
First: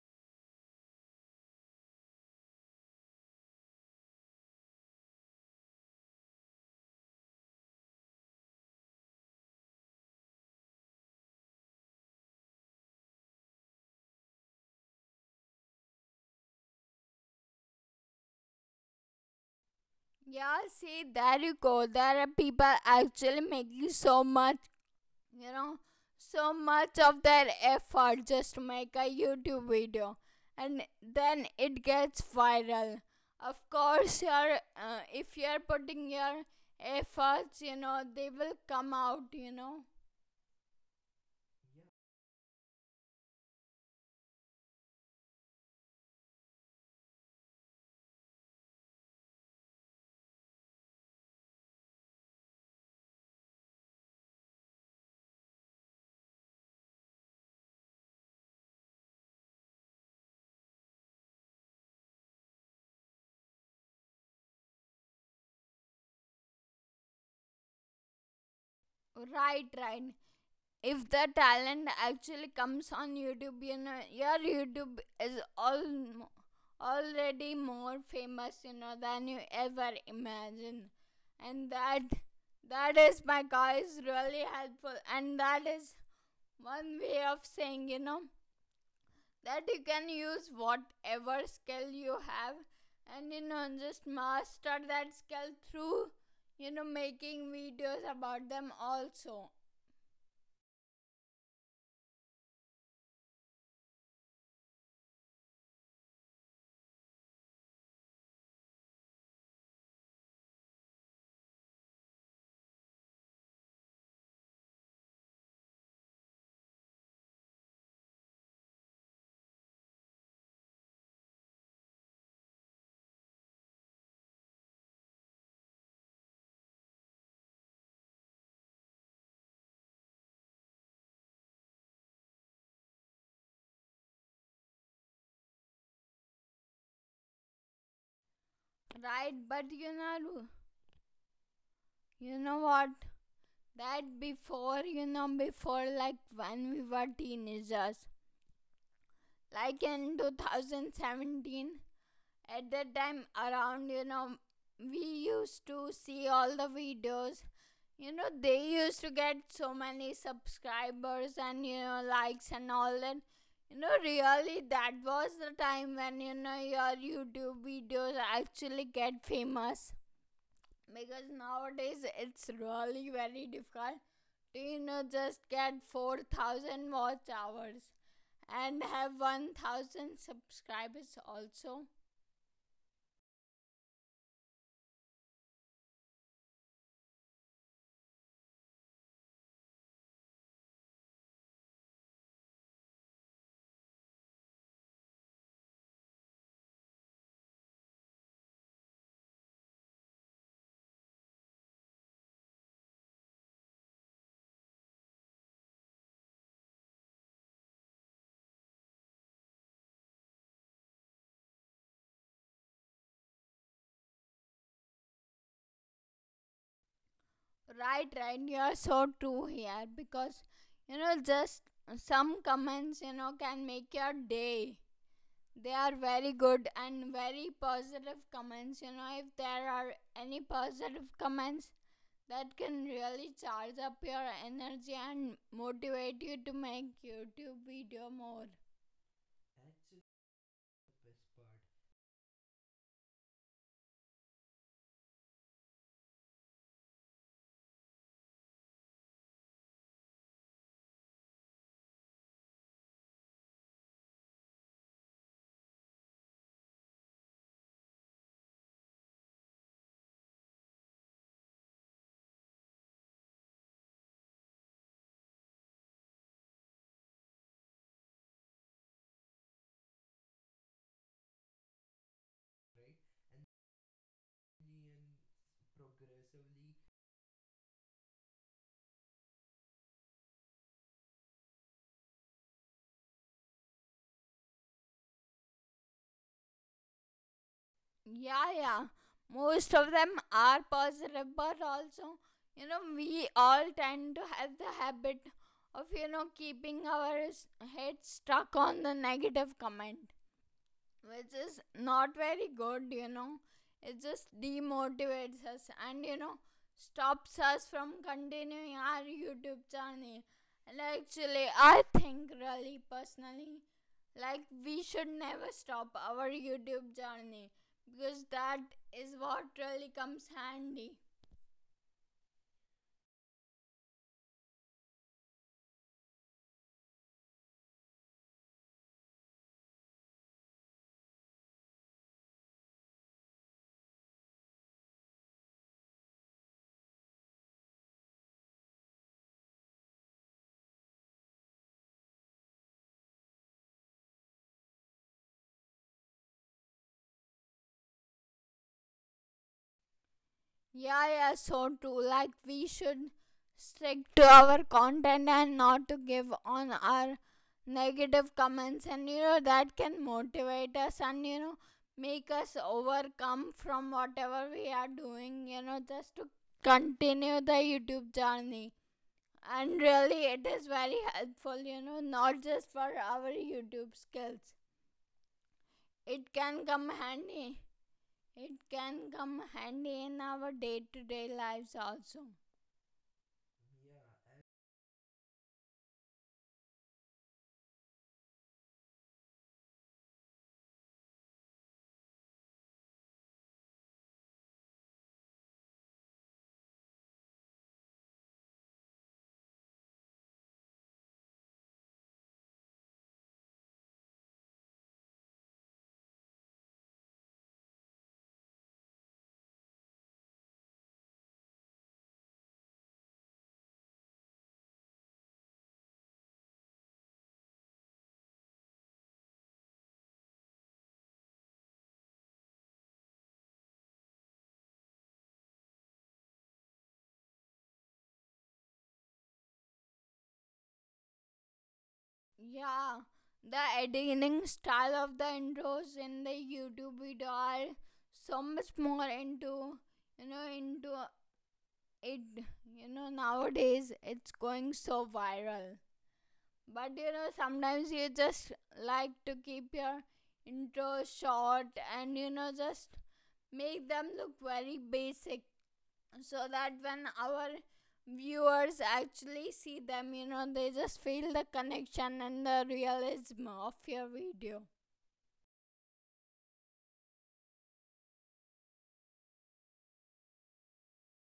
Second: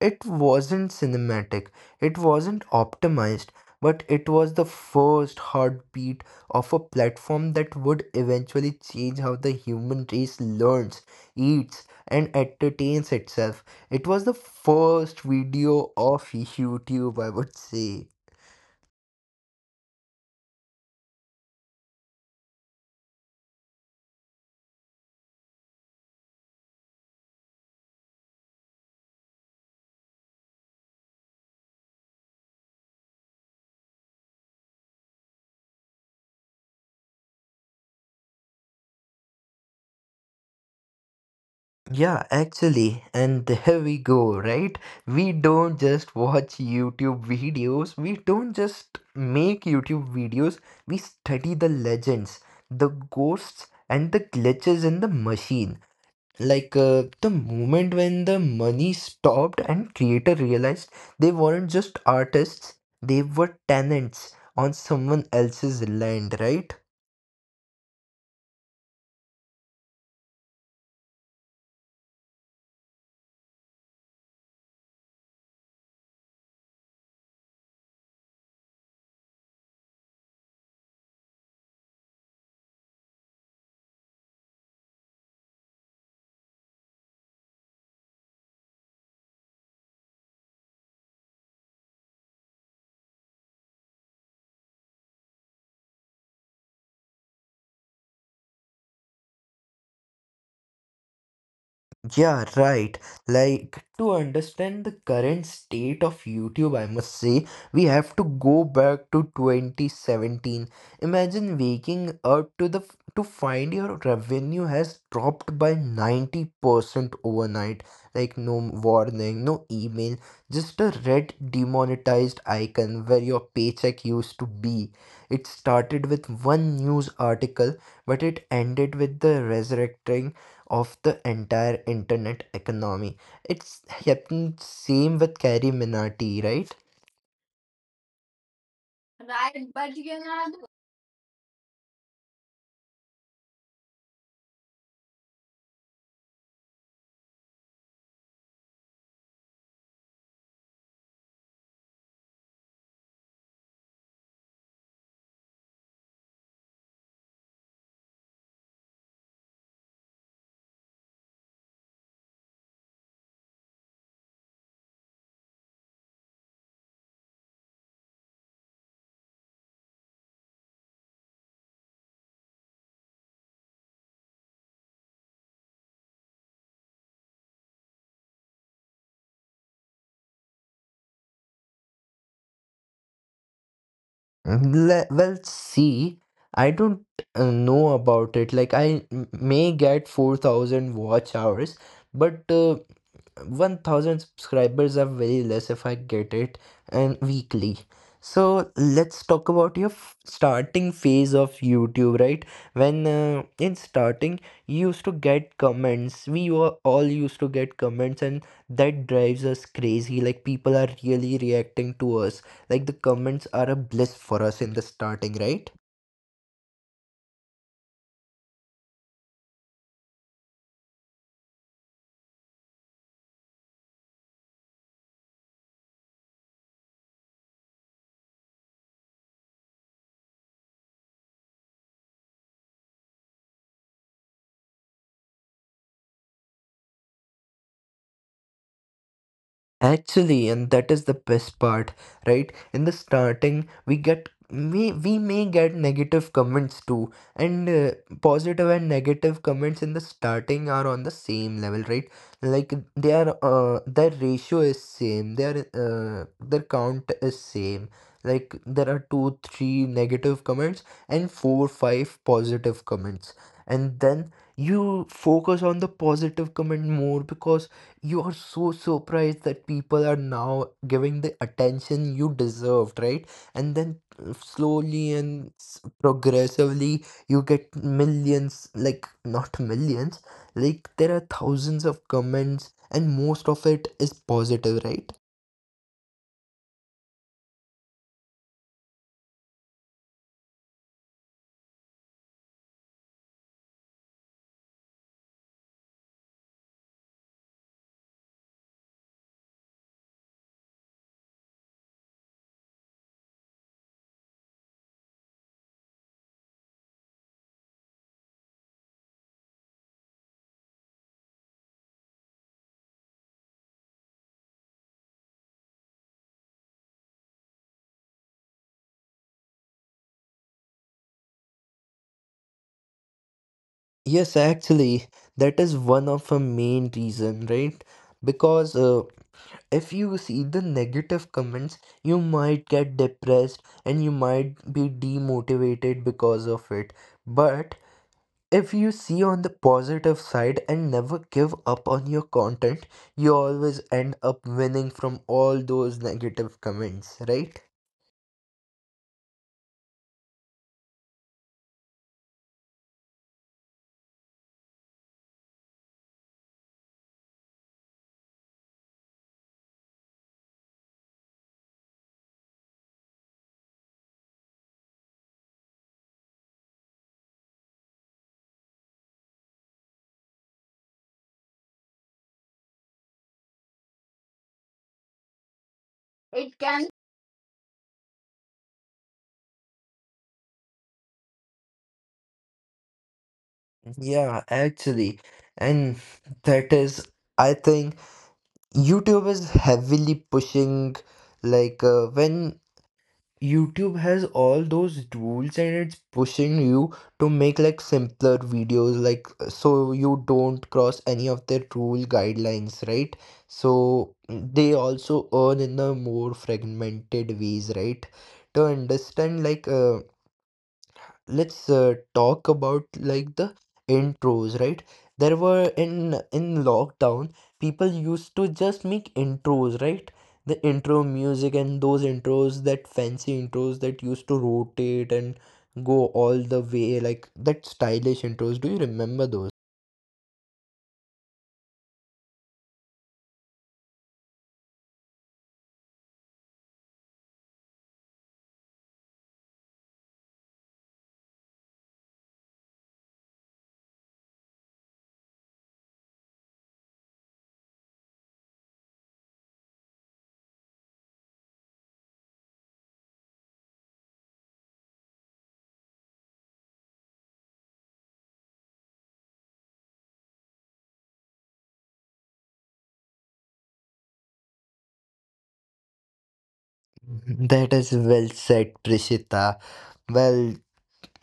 B: It wasn't cinematic. It wasn't optimized, but it was the first heartbeat of a platform that would eventually change how the human race learns, eats and entertains itself. It was the first video of YouTube, I would say.
A: Yeah, see, there you go. There are people actually making so much, you know, so much of their effort just to make a YouTube video, and then it gets viral. Of course, you're if you're putting your efforts, you know, they will come out, you know.
B: Yeah, actually, and there we go, right? We don't just watch YouTube videos, we don't just make YouTube videos, we study the legends, the ghosts, and the glitches in the machine. The moment when the money stopped and creator realized they weren't just artists, they were tenants on someone else's land, right?
A: Right, right, if the talent actually comes on YouTube, you know, your YouTube is all already more famous, you know, than you ever imagine. And that is my guys really helpful, and that is one way of saying, you know, that you can use whatever skill you have, and you know, just master that skill through, you know, making videos about them also.
B: Yeah, right. Like, to understand the current state of YouTube, I must say, we have to go back to 2017. Imagine waking up to the to find your revenue has dropped by 90% overnight. Like no warning, no email, just a red demonetized icon where your paycheck used to be. It started with one news article, but it ended with the resurrecting of the entire internet economy. It's happened same with Carrie Minati, right?
A: Right,
B: Right,
A: but you
B: but you
A: know.
B: know.
A: You know what? That before, you know, before like when we were teenagers, like in 2017, at that time around, you know, we used to see all the videos. You know, they used to get so many subscribers and, you know, likes and all that. You know, really, that was the time when, you know, your YouTube videos actually get famous. Because nowadays it's really very difficult Tino just get 4,000 watch hours and have 1,000 subscribers also.
B: Le well, see, I don't know about it. Like, I may get 4,000 watch hours, but 1,000 subscribers are very less if I get it and weekly. So, let's talk about your f starting phase of YouTube, right? When in starting, you used to get comments. We were all used to get comments, and that drives us crazy. Like, people are really reacting to us, like the comments are a bliss for us in the starting, right?
A: Right, right, you are so true here, because you know, just some comments, you know, can make your day. They are very good and very positive comments. You know, if there are any positive comments that can really charge up your energy and motivate you to make YouTube video more.
B: Actually, and that is the best part, right? In the starting, we may get negative comments too, and positive and negative comments in the starting are on the same level, right? Like they are, their ratio is same, their count is same. Like there are two, three negative comments and four, five positive comments, and then you focus on the positive comment more because you are so surprised that people are now giving the attention you deserved, right? And then progressively, you get millions, like, not millions, like, there are thousands of comments, and most of it is positive, right?
A: Yeah, yeah. Most of them are positive, but also, you know, we all tend to have the habit of, you know, keeping our head stuck on the negative comment, which is not very good, you know. It just demotivates us and you know stops us from continuing our YouTube channel. And actually, I think really personally, like we should never stop our YouTube journey because that is what really comes handy.
B: Yes, actually, that is one of the main reason, right? Because if you see the negative comments, you might get depressed and you might be demotivated because of it. But if you see on the positive side and never give up on your content, you always end up winning from all those negative comments, right?
A: Yeah, yeah, so true. Like, we should stick to our content and not to give on our negative comments, and you know, that can motivate us and you know, make us overcome from whatever we are doing, you know, just to continue the YouTube journey. And really, it is very helpful, you know, not just for our YouTube skills, it
B: It
A: can come
B: can.
A: handy. It can come handy in our day to day lives also.
B: Yeah, actually. And that is, I think, YouTube is heavily pushing when YouTube has all those tools, and it's pushing you to make like simpler videos, like, so you don't cross any of their rule guidelines, right? So they also earn in the more fragmented ways, right? To understand let's talk about like the intros, right? There were in lockdown, people used to just make intros, right? The intro music and those intros, that fancy intros that used to rotate and go all the way, like that stylish intros, do you remember those?
A: Yeah, the editing style of the intros in the YouTube video are so much more into, you know, into it, you know, nowadays it's going so viral. But you know sometimes you just like to keep your intro short and you know just make them look very basic, so that when our viewers actually see them, you know, they just feel the connection and the realism of your video.
B: That is well said, Prishita. Well,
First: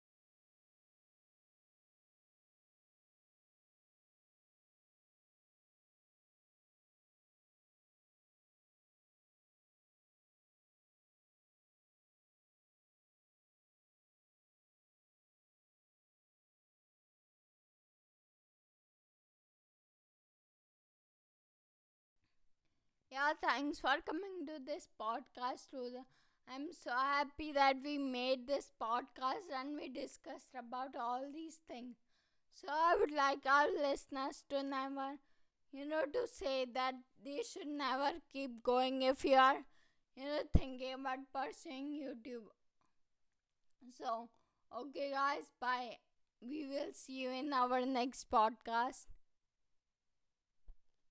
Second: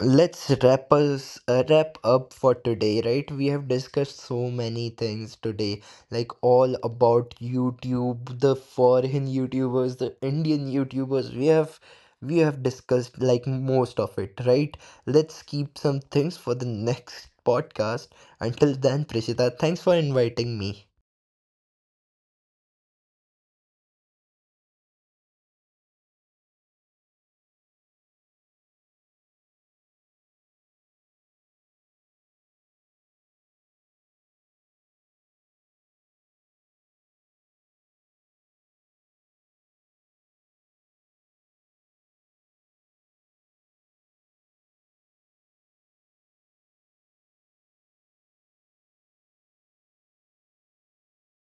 B: let's wrap up for today, right? We have discussed so many things today, like all about YouTube, the foreign YouTubers, the Indian YouTubers. We have discussed like most of it, right? Let's keep some things for the next podcast. Until then, Prishita, thanks for inviting me.
A: Yeah, thanks for coming to this podcast, Ruda. I'm so happy that we made this podcast and we discussed about all these things. So I would like our listeners to never, you know, to say that they should never keep going if you are, you know, thinking about pursuing YouTube. So, okay, guys, bye. We will see you in our next podcast.